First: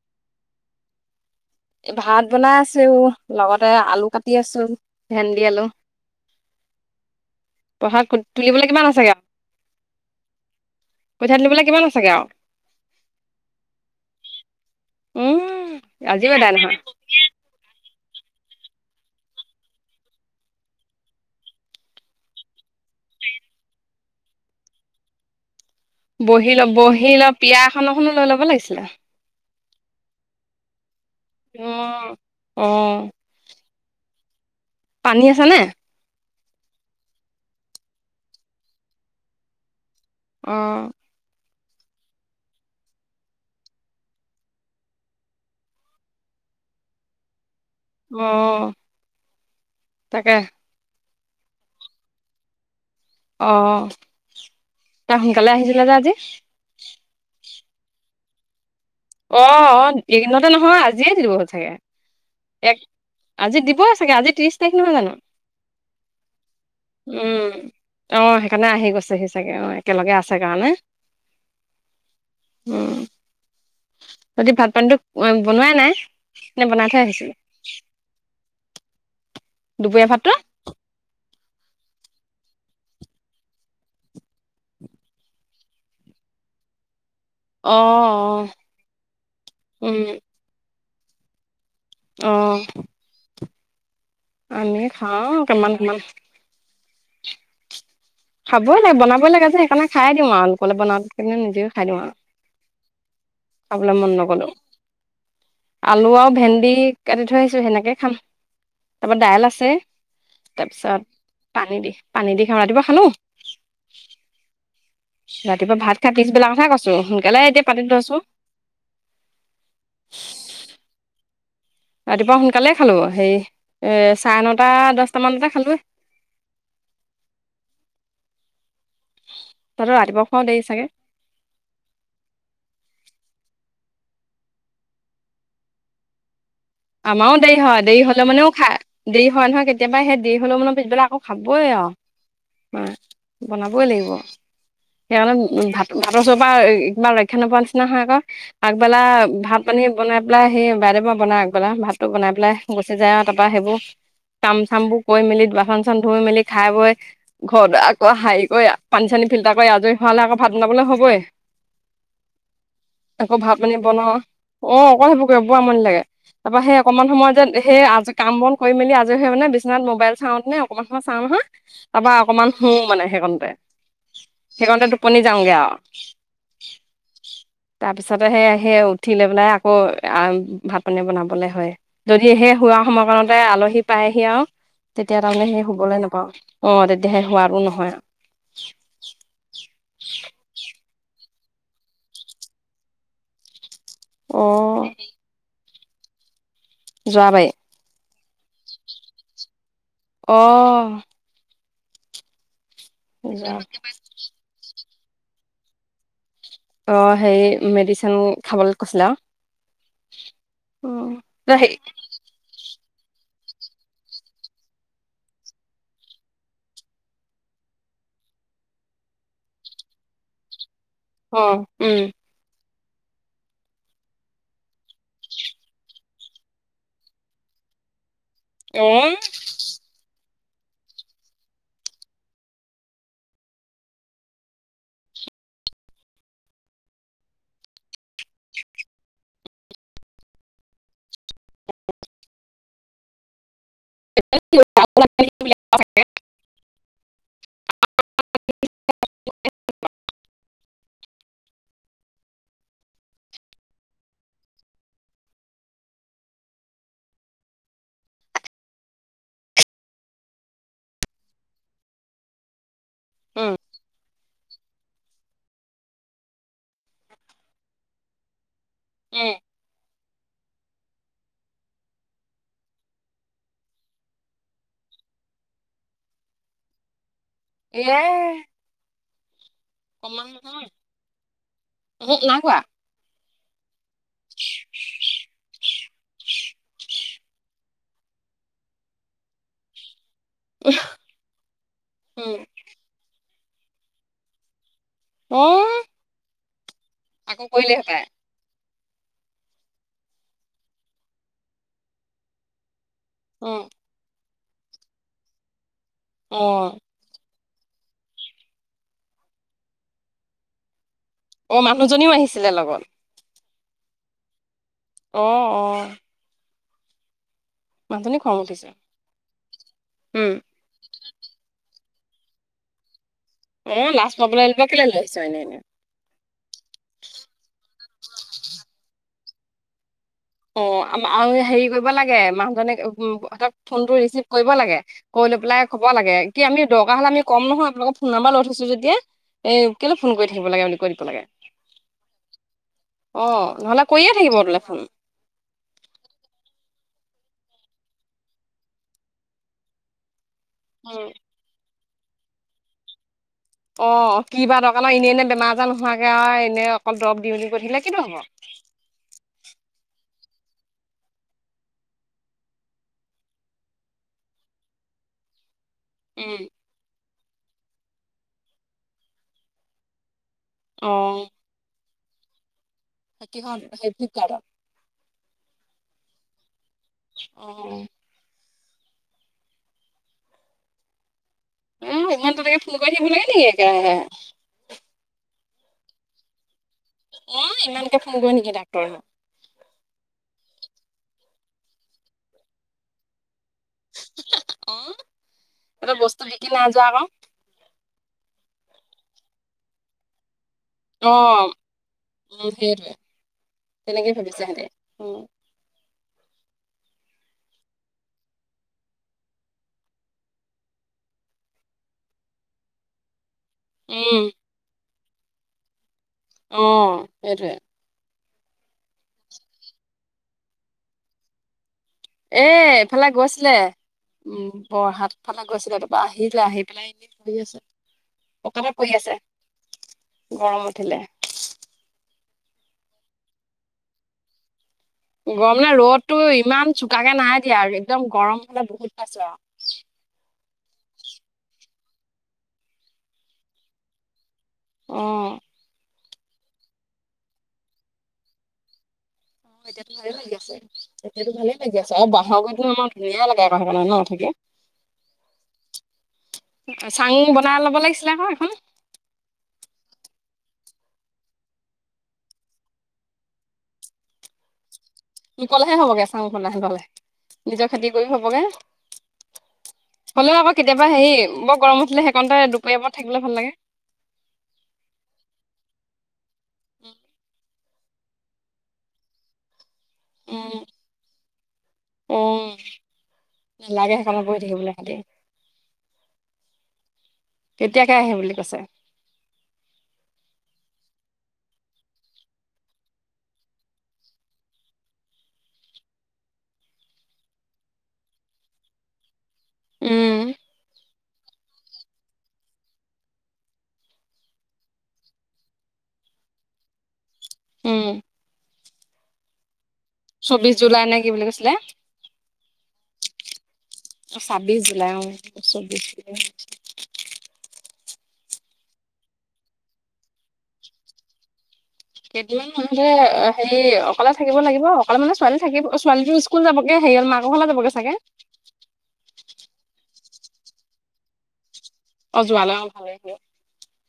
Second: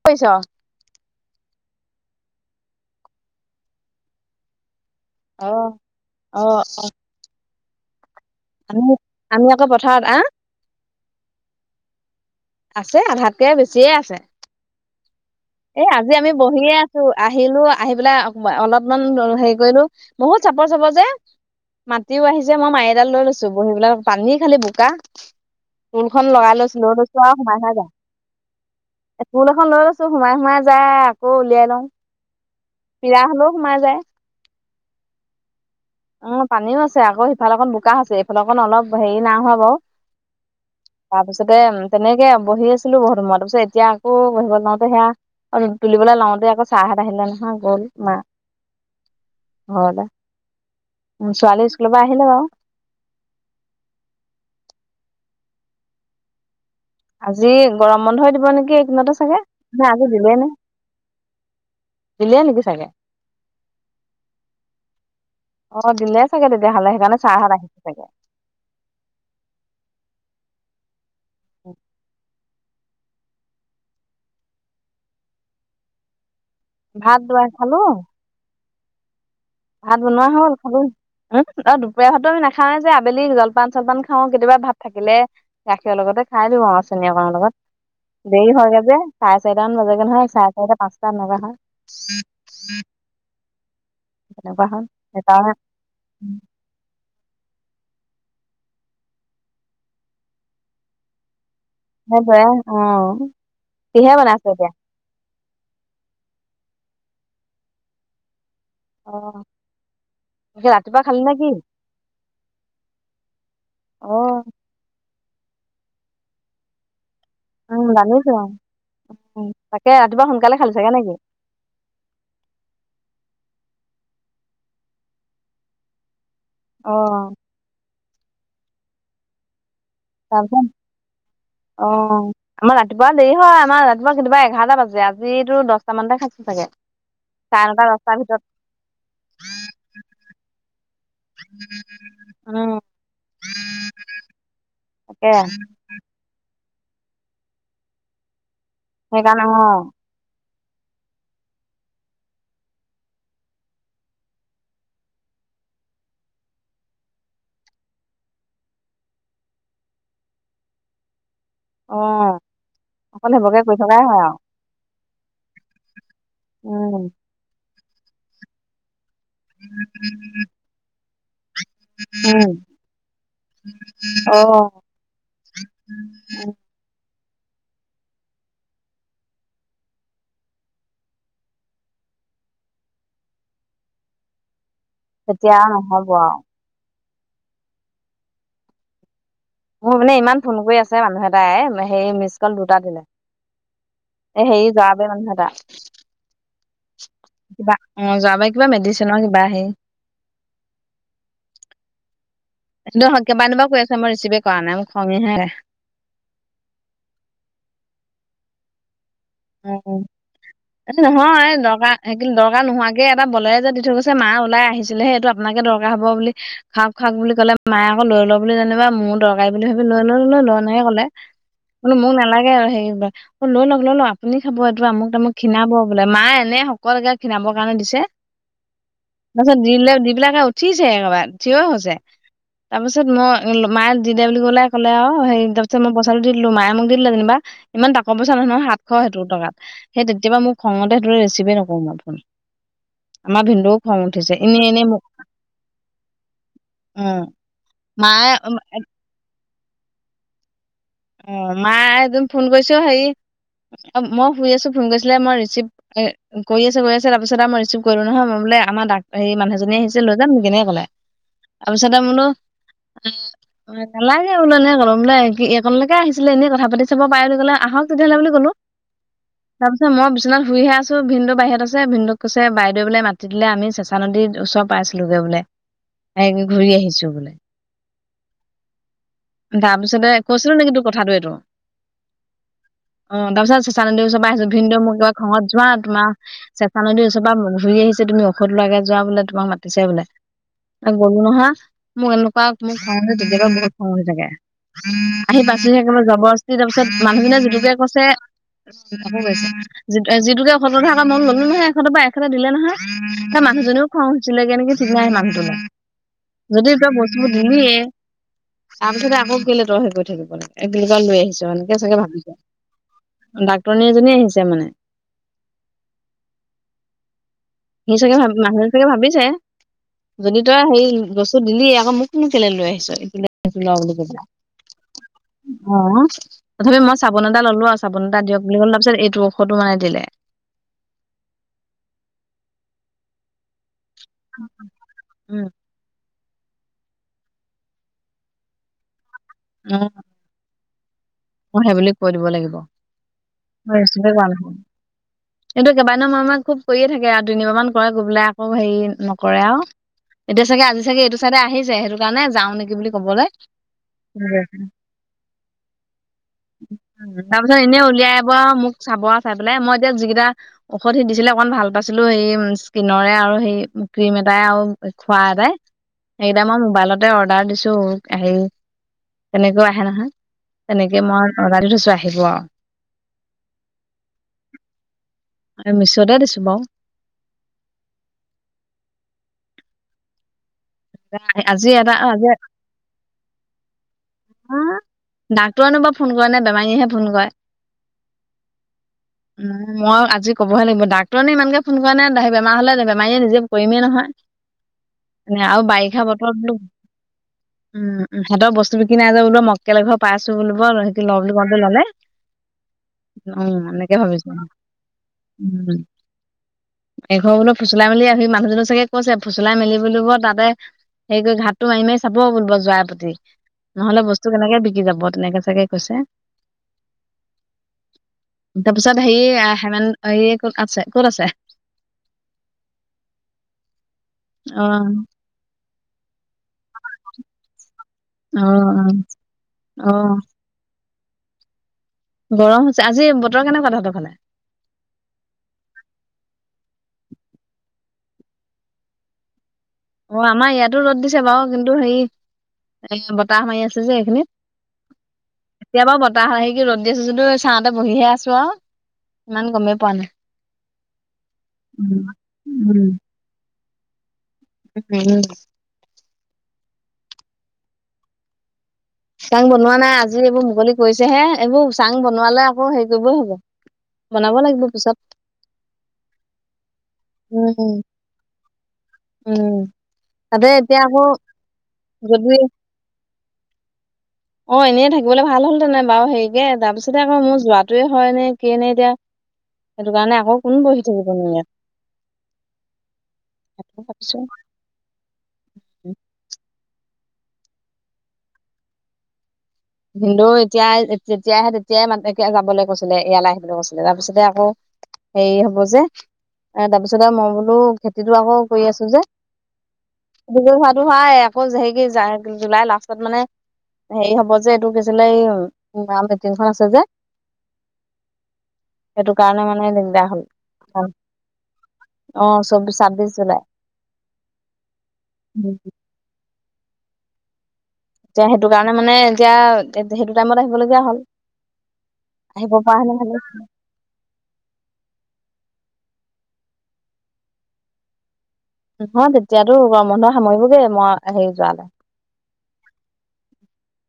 কি কৰিছ? এ ভাত বনাই আছো লগতে আলু কাটি আছো। ভেন্দি অ অ পথাৰত ক তুলিবলৈ আমি কিমান আছেগ আৰু আমি আকৌ পথাৰত আহ কঠীয়া তুলিবলৈ কিমান আছেগ আৰু আছে আধাতকে বেছিয়ে আছে। উম এ আজি আমি আজিও এদাই বহিয়ে নহয় আছো আহিলো আহি পেলাই অলপমান হেৰি কৰিলো বহুত চাপৰ চাপৰ যে মাটিও আহিছে মই মাৰি এডাল লৈ লৈছো বহিবলে পানী খালি বোকা। ইলখন লগাই লৈ চিলো পিড়া এনখননো লৈ ল'ব লাগিছিলে। তূল এখন লৈ লৈছো সোমাই সোমাই যায় আকৌ উলিয়াই অ লওঁ অ পীড়া হলেওঁ সোমাই যায়। পানী আছে নে? উমঁ পানীও আছে আকৌ সিফাল অকণ বোকা আছে এইফালে অকণ অলপ হেৰি নাই হোৱা বাৰু। অঁ! তাৰপিছতে তেনেকে বহি আছিলো বহুত সময় তাৰপিছত এতিয়া আকৌ বহিব লওঁতে সেয়া- তুলিবলৈ লাওঁতে আকৌ চাৰ হত আহিলে নহয় গ'ল। মা অঁ তাকে। উমঁ ছোৱালী স্কুলৰ পৰা আহিলে বাৰু। অঁ তাই সোনকালে আহিছিলে যে আজি। আজি গৰম বন্ধ এ দিব নেকি এইদিনতে। চাগে নে অঁ আজি দিলে এইদিনতে নে নহয় আজিয়ে দিব চাগে দিলে নেকি এক। চাগে আজি দিবই চাগে আজি ত্ৰিশ তাৰিখ নহয় জানো। অ দিলে চাগে তেতিয়াহ'লে সেইকাৰণে ছাৰহঁত আহিছে চাগে উমঁ অ সেইকাৰণে আহি গৈছেহি। তাকে অ একেলগে আছে কাৰণে। হো। উমঁ! বাকি ভাত পানীটো বনোৱাই নাই? নে বনাই থৈ ভাত আহিছিলে দুবাৰ খালোং। ভাত দুপৰীয়া বনোৱা ভাতটো হ'ল। খালো উমঁ অ দুপৰীয়াৰ ভাতো আমি নাখাওঁ এ যে আবেলি জলপান চলপান খাওঁ কেতিয়াবা ভাত থাকিলে- গাখীৰৰ লগতে খাই দিওঁ আৰু চেনী অকনৰ অ অ লগত। দেৰি হয়গৈ যে চাৰে চাৰিটামান উম বাজেগে নহয় চাৰে চাৰিটা পাঁচটা এনেকোৱা হয়। অ চইট চিট। অমি খাওঁ সেইকাৰণে কিমান কিমান। খাবই লাগে বনাবই লাগে যে সেইকাৰণে খাই দিওঁ আৰু লোকলে বনাতেও। সেইকাৰণে নিজেও খাই দিওঁ আও সেইটোৱে অ খাবলৈ মন কিহে বনাইছে নগলেও। এতিয়া আলু আৰু ভেন্দি কাটি থৈ আহিছোঁ সেনেকে খাম। অ তাৰপা দাইল আছে তাকে তাৰ পিছত ৰাতিপুৱা খালি নে কি পানী দি পানী দি খাওঁ ৰাতিপুৱা খালো। অঁ। ৰাতিপুৱা ভাত খায় পিছবেলাৰ কথাহে কৈছোঁ সোনকালে এতিয়া পাতি থৈছোঁ। উমঁ তাকে ৰাতিপুৱা সোনকালে খালি চাগে নেকি? ৰাতিপুৱা সোনকালেই খালোঁ হেৰি এ চাৰে নটা দহটামানতে খালোঁ। অঁ! তহতৰ ৰা- তানচন অঁ। আমাৰ ৰাতিপুৱা দেৰি হয় আমাৰ ৰাতিপুৱা কেতিয়াবা এঘাৰটা বাজে আজিতো দহটা মানতে খাইছো চাগে। আমাৰো দেৰি চাৰে হয় নটা দেৰি দহটাৰ হ'লে ভিতৰত মানেও খায় দেৰি হয় নহয় কেতিয়াবা সেই দেৰি হলেও মানে পিছেবেলা আকৌ- খাবই আও উম মা বনাবই লাগিব তাকে সেইকাৰণে ভাত। ভাতৰ ওচৰৰ পৰা একেবাৰ ৰক্ষা নোপোৱা নিচিনা হয় আক আগবেলা সেইকাৰণে অ ভাত পানী- বনাই পেলাই সি বাইদেৱৰ পৰা বনাই আগবেলা ভাততো বনাই পেলাই গুচি যায় আৰু তাৰ পৰা সেইবোৰ- কাম চামবোৰ কৰি মেলি বাচন চাচন ধুই মেলি খাই বৈ- ঘৰ দুৱাৰ আকৌ হাঁৰি কৰি পানী চানী ফিল্টাৰ কৰি আজৰি হোৱালে আকৌ ভাত বনাবলৈ হ'বই। অ অকল আকৌ সেইবোৰকে ভাত কৰি পানী থকাই বনাওঁ হয় আৰু অ অক সেইবোৰকবোৱা আমনি লাগে তাৰ পা সেই উম অকমান সময় যে সেই আজ কাম বন কৰি মেলি আজৰি হৈ মানে বিচনাত মোবাইল চাও নে অকমান সময় চাওঁ নহয় তাৰপা অকণমান উম শুও মানে সেইকণতে অ সেইকণতে টোপনি যাওঁগে আউ উম তাৰ পিছতে সে সেই উঠি লৈ পেলাই আকৌ আ ভাত পানী বনাম বলে হয় যদিহে শোৱা সময় কণতে আলহী পায়হি আউ তেতিয়া তাৰমানে সেই শুবলৈ নহব নাপাওঁ আৰু অ তেতিয়া সে হোৱাৰো নহয় আউ মোৰ মানে ইমান ফোন কৰি আছে মানুহ এটাই সেই মিচ কল দুটা দিলে অ এ হেই যোৱাবে মানুহ এটা যোৱাবাৰী কিবা অ যোৱাবাই কিবা মেডিচিনৰ কিবা হেই অ সেইটো হত যোৱা কেইবাদিনো পা কৈ আছে মই ৰিচিভে কৰা নাই মোক খংঙীহে অ হেই মেডিচিন খাবলে কৈছিলে আউ অ অ এইটো নহয় দৰকা সেই কিন দৰকাৰ নোহোৱাকে এটা বলেৰে যে দি থৈ গৈছে মা ওলাই আহিছিলেহে সেইটো আপোনাকে দৰকাৰ হ'ব বুলি খাওক খাওক বুলি ক'লে মায়ে আকৌ লৈ ল বুলি যেনিবা মোৰো দৰকাৰী বুলি ভাবি লৈ ল লৈ ল এনেকে ক'লে মানে মোও নালাগে আৰু হেই বা লৈ লওক লৈ লওক আ পুনী খাব এইটো আমুক তামুক খীণাব বোলে মা এনে শকত একে খীণাবৰ কাৰণে দিছে অম তাছত দিলে দি পেলাইকে উঠিছে একবাই থিয় হৈছে তাৰপিছত মই মায়ে দি দে বুলি কলে ক'লে আউ সেই ত পিছত মই পইচাটো দি দিলো মায়ে মোক দি দিলে যেনিবা ইমান তাকৰ পইচা নহয় নহয় হাত এশ সতৰ টকাত সেই তেতিয়াবা মোক খঙতে সেইটোৰে ৰিচিভে নকৰো মই ফোন আমাৰ ভিনদৌ খং উঠিছে এনে এনে মোক উম মায়ে উম অ মা একদম ফোন কৰিছো হেৰি মই শুই আছো ফোন কৰিছিলে মই ৰিচিভ এ কৰি আছে আছে তাৰপিছত আউ ইৰিচিভ কৰিলো নহয় মই বোলে আমাৰ দা হেই মানুহজনী আহিছে লৈ যাম নেকি এনেকে ক'লে তাৰপিছতে বোলো এ নেলাগে যে [unintelligible] বোলো এ ন কলম বোলে অনলৈকে আহিছিলে এনেই কথা পাতি চাব পাৰে বুলি কলে আহক তেতিয়াহ'লে বুলি কলো মই বিচনাত শুইহে আছো ভিনিদেউ বাহিৰত আছে ভিন্দৌক কৈছে বাইদেউ বোলে মাটি দিলে আমি চেছ চা নদীৰত ওচৰ পাইছিলোগে বোলে হে ঘূৰি আহিছো বোলে এয়াই অমান তোৰ নেকি টো কথাটো এইটো নাখোৱা, অ তাৰপিছত চ চান চৰাইছো ভিনিদেউ মই কিবা খংঙত যোৱা না তোমাৰ চেচা নদীৰ ওচৰ পা ঘূৰি আহিছে তুমি ঔষধ লোৱাগে যোৱা বোলে তোমাক মাতিছে বোলে এ গলো নহয় মোক এনেকুৱা মো খং উঠে তেতিয়া পা বহুত খং উঠি থাকে অ, আহি পাইছোহে একেবাই জবৰদস্তি তাৰ পিছত মানুহখনে আকৌ যেনেকে কৰিলে হপায়, কছে যিটোকে এসত্ৰতা ক মন ললো নহয় এশত বা এটা দিলে নহয় [unintelligible] এ মানুহজননেীও খং হৈচছিলে কেে নেকি ঠিকনাাই আহে মানুহটোলৈ যদি অ, কতিা ব [unintelligible] ধুনিয়ে তাৰ পিছতে আকৌ কেলে তহ সে গৈ থাকিব লাগে একেলগ লৈ আহিছ [unintelligible] অ, এনেকে চাগে মানুহজনীও ভাল আহিছিলে লগত, ডাক্তৰনী এজনী আহিছে মানে অঁ অঁ সি চাগে মানুহজনী ভাব খং উঠিছে, মানুহে চাগে ভাবিছে উম, যদি তই সেই বস্তু দিলি আকৌ মোকনু কেলে লৈ আহিছ ই অঁ লাছ পাবলে [unintelligible] কেলৈ লৈ আহিছো এনে এনেই অ তথাপি মই চাবোন এটা ললো আৰু চাবোন এটা দিয়ক বুলি কলে তাৰপিছত এইটো ঔষধো মানে দিলে। অ আৰু হেৰি কৰিব লাগে মানুহজনেক ফোনটো ৰিচিভ কৰিব লাগে। কৰি লৈ উম পেলাই কব লাগে, কি আমি দৰকাৰ হ'লে আমি কম নহয় আপোনালোকক ফোন নম্বাৰ লৈ থৈছো যেতিয়া। এ কেলে ফোন কৰি থাকিবা লাগে বুলি কৈ দিব লাগে। অ সেই বুলি কৈ দিব লাগিব। অ নহ'লে কৰিয়ে ৰিচিভে কৰা থাকিব নহল তোলে ফোন। এইটো কেইবাদিনো মই খুব কৰিয়ে থাকে আৰু তিনিবাৰ মান কৰা বোলে আকৌ হেৰি নকৰে আৰু। এতিয়া চাগে আজি উম, চাগে এইটো চাইডে আহিছে সেইটো কাৰণে যাওঁ নেকি বুলি কবলৈ অ কিবা বা দৰকাৰ ন এনেই এনে বেমাৰ আজাৰ নোহোৱাকৈ আৰু এনে অকল দৰৱ তাৰ দিওঁনি পিছত এনেই সুধিলে কি নো উলিয়াই আহিব হ'ব। আৰু মোক চাব আৰু চাই পেলাই মই এতিয়া যিকেইটা ঔষধ সি দিছিলে অকমান ভাল পাইছিলো। সেই স্কিনৰৰে আৰু সেই ক্ৰীম এটাই আৰু খোৱা এটাই। উম। সেইকেইটা মই মোবাইলতে অৰ্ডাৰ দিছো, হেৰি তেনেকৈও আহে নহয়। অ তেনেকে মই অৰ্ডাৰ দি থৈছো আহিব আৰু। কিহত? সেইটো ফ্লিপ কাৰ্ডত? মেছ'তে দিছো বাৰু। অ। এ আজি এটা এ আজি ইমান তেনেকে ফোন কৰি থাকিব লাগে নি একেৰাহে? হা? ডাক্তৰনো বাৰু ফোন কৰা নে বেমাৰীহে অ ইমানকে ফোন কৰে নেকি ডাক্তৰ হক। মই আজি ক'বহে লাগিব, ডাক্তৰ নে ইমানকে ফোন কৰা নে, বেমাৰ হ'লে ন বেমাৰীয়ে নিজে কৰিমেই নহয়। অ। এ আৰু সিহঁতৰ বাৰিষা বস্তু বতৰ বিকি বলো নাই যোৱা আকৌ। উম সিহঁতৰ বস্তু বিকি নাই যোৱা বলো মকেল এঘৰ পাইছো বোলিব ল অ বুলি কওতে ললে। উম সেইটোৱে উম এনেকে তেনেকেই ভাবিছো। ভাবিছে সিহঁতে। উম। এঘৰ বোলো ফচুলাই মেলি আহি মানুহজনো চাগে কৈছে ফচুলাই মেলি বুলিব তাতে [unintelligible] যোৱাৰ প্ৰতি। নহ'লে উম বস্তু কেনেকে বিকি যাব। তেনেকে চাগে কৈছে। অ সেইটোৱে। তাৰপিছত হেৰি হেমেন এই ক'ত আছে? ক'ত আছে? এ এইফালে গৈছিলে উম অ', বৰহাট ফালে গৈছিলে। তাৰপৰা আহি-আহি পেলাই এনে শুই আছে। পকাতে অ', পৰি আছে অ', অ', গৰম উঠিলে। গৰম হৈছে। আজি বতৰ কেনেকুৱা তহঁতৰ ফালে? গৰম নে, ৰ'দতো ইমান চোকাকে নাই দিয়া আৰু একদম গৰম হ'লে বহুত পাইছো আৰু। অ আমাৰ ইয়াতো ৰ'দ দিছে বাৰু। কিন্তু হেৰি এ বতাহ মাৰি আছে যে এইখিনিত। অ। [unintelligible] ৰ'দ দিছে যদিও চাওঁতে বহিহে আছো আৰু। ইমান অ গমেই এতিয়াতো পোৱা নাই। ভালে লাগি আছে। এতিয়াতো ভালে লাগি আছে। উম, আৰু বাহৰ গুৰি উম। আমাৰ ধুনীয়া লাগে ন থাকে? [unintelligible] চাং বনাই ল'ব লাগিছিলে আকৌ এখন। চাং বনোৱা নাই। আজি এইবোৰ মুকলি কৰিছেহে এইবোৰ চাং বনোৱালে আকৌ হেৰি কৰিবই হ'ব। বনাব লাগিব পিছত। মুকল হ'বগে চাং বনাই ললে। নিজৰ উম, খেতি কৰি হ'বগে। উম, হ'লেও তাতে আকৌ এতিয়া কেতিয়াবা হেৰি, বৰ গৰম উঠিলে যদি সেইকণতে দুপৰীয়া টাইমত থাকিবলে ভাল লাগে। অ, এনেই থাকিবলৈ ভাল হ'লহেতেন বাৰু হেৰিকে, তাৰপিছতে আকৌ মোৰ যোৱাটোৱে হয়নে কিয়ে নে এতিয়া? সেইটো কাৰণে আকৌ কোন উম বহি থাকিবনো ইয়াত। উম। নেলাগে ভাবিছো। সেইকণত বহি থাকিবলৈ। [unintelligible] কেতিয়াকে আহিম বুলি কৈছে? ভিনদেউ এতিয়া, যেতিয়া আহে তেতিয়াই মানে যাবলৈ কৈছিলে, ইয়ালৈ আহিবলৈ কৈছিলে। তাৰপিছতে আকৌ হেৰি হ'ব যে, তাৰপিছত আৰু মই বোলো খেতিটো আকৌ কৰি আছো যে। উম দুজন হোৱাটো হয়, আকৌ হে জুলাই লাষ্টত মানে হেৰি হ'ব যে [unintelligible] এই [unintelligible] মিটিংখন আছে যে। উম। সেইটো কাৰণে মানে দিগদাৰ। হ'ল চৌবিশ জুলাই নে কি বুলি কৈছিলে? অ চৌবিশ ছাব্বিশ জুলাই ছাব্বিশ জুলাই অ, চৌবিশ জুলাই। এতিয়া সেইটো কাৰণে মানে এতিয়া সেইটো টাইমত আহিবলগীয়া হ'ল। আহিব পৰা কেইদিনমানে হেতেন ভালে হেৰি অকলে থাকিব লাগিব, অকলে মানে ছোৱালী থাকিব অ, ছোৱালীটো স্কুল যাবগে হেৰি মাকৰ ঘৰলে যাবগে চাগে। নহয়, তেতিয়াতো গৰম বন্ধ সামৰিবগে, মই হেৰি যোৱালে। অ, যোৱালে অ, [unintelligible]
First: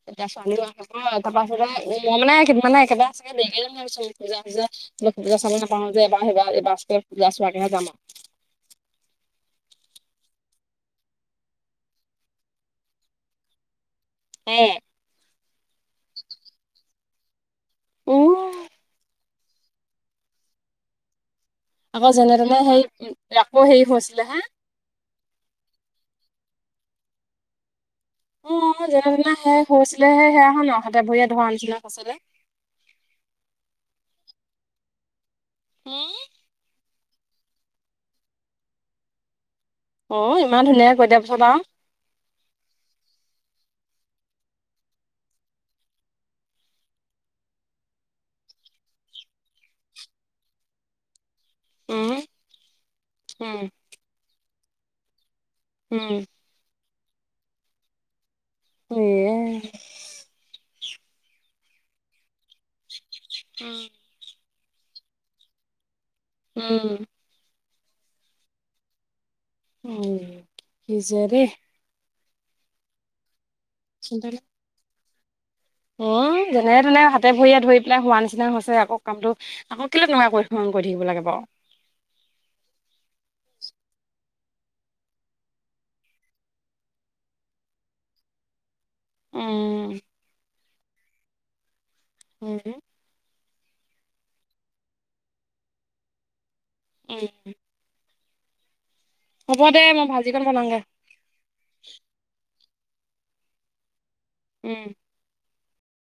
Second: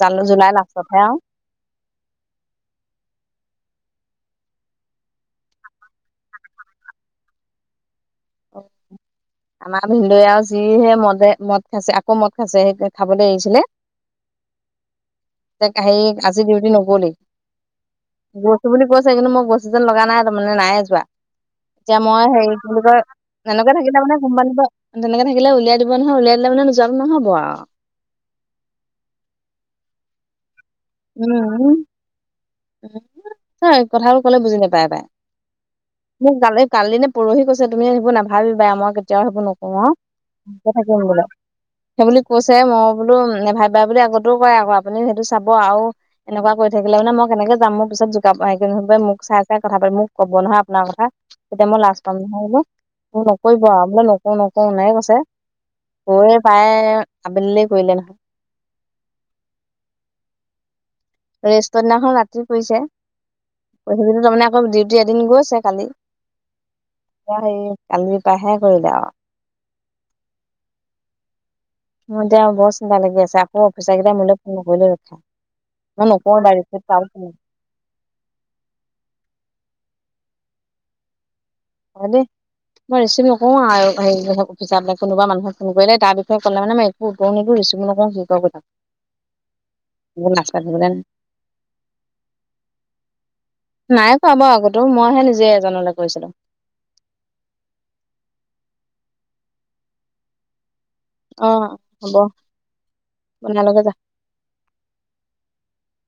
জানো এতিয়া জুলাই ছোৱালীও লাষ্টতহে আৰু তাৰ পাছতে মই মানে কেইদিনমান চাগে দেৰিকে যাম ভাবিছিলোঁ, পূজা-সূজা। মই পূজা চাবলৈ নাপাওঁ যে এবাৰ, সেইবাৰ এইবাৰ চাগে পূজা চোৱাকেহে যাম আৰু। [inaudible] আমাৰ ভিনদেউ আৰু যিহে মদে, মদ খাইছে, আকৌ মদ খাইছে, সেই খাবলৈ এৰিছিলে। উম। তাকে হেৰি আজি ডিউটি নগ'লেই, উম গৈছো বুলি কৈছে, কিন্তু মই গৈছে যেন লগা নাই, তাৰমানে নাই যোৱা, এতিয়া আকৌ মই যেনে তেনে হেৰি কি সেই বুলি কয় আকৌ এনেকে হেৰি থাকিলে মানে হৈছিলে হা কোম্পানী এনেকে থাকিলে উলিয়াই দিব নহয়, উলিয়াই দিলে মানে যোৱাটো নহ'ব আৰু। অ, যেনেতেনে শেষ হৈছিলেহে, সেয়া হয় ন! হাতে ভৰিয়ে ধৰা নিচিনা উম, হৈছিলে এ, কথাবোৰ ক'লে বুজি নাপায়। উম, মোক কালি কালি নে পৰহি কৈছে তুমি সেইবোৰ নাভাবিবাই, মই কেতিয়াও সেইবোৰ নকৰো আৰু। অ ইমান কথা ধুনীয়াকে কোনে কৈ দিয়াৰ ক'লে? পিছত আৰু সেই বুলি কৈছে, মই বোলো নাভাবিবা বুলি আগতেও কয় আকৌ আপুনি, সেইটো চাব আৰু এনেকুৱা কৰি থাকিলে মানে মই কেনেক যাম, মোৰ পিছত জোকা, মোক চাই-চাই কথা পাতি, মোক ক'ব নহয় আপোনাৰ কথা। তেতিয়া মই লাজ পাম উম নহয়, এইবোৰ উম নকৰিব আৰু বোলে নকৰো-নকৰো এনেকে কৈছে। উম গৈ পায় আবেলিলেই কৰিলে নহয়। উম। [unintelligible] ৰেষ্টৰ দিনাখন ৰাতি কৰিছে। উম। এইকেইদিন তাৰমানে আকৌ ডিউটি এদিন গৈছে কালি। উম। এতিয়া হেৰি, কালি পাইহে কৰিলে আৰু। উম, কি যে দেই। মোৰ এয়া বৰ চিন্তা লাগি আছে, আকৌ অফিচাৰ কেইটাই মোলে ফোন নকৰিলে ৰক্ষা। মই অউ, নকৰো বাৰু যেনে ৰিচিভ তেনে কাৰো হাতে ফোন ভৰিয়ে ধৰি পাই হোৱা নিচিনা হৈছে আকৌ কামটো আকৌ কেলে [unintelligible] কৰি, কৰি থাকিব লাগে বাৰু। হয়, দেই। মই ৰিচিভ নকৰোঁ আৰু হে অফিছাৰলে কোনোবা মানুহক ফোন কৰিলে, তাৰ বিষয়ে ক'লে মানে একো একো উত্তৰও নিদিওঁ, ৰিচিভ নকৰোঁ যি কৰ কৰি থাক। উম। [inaudible] উম। নাই পোৱা বাৰু আগতেও, মইহে নিজে এজনলৈ কৰিছিলোঁ। উম। হ'ব দে, মই ভাজিকণ বনাওঁগে। অ', হ'ব। [unintelligible] যা। উম।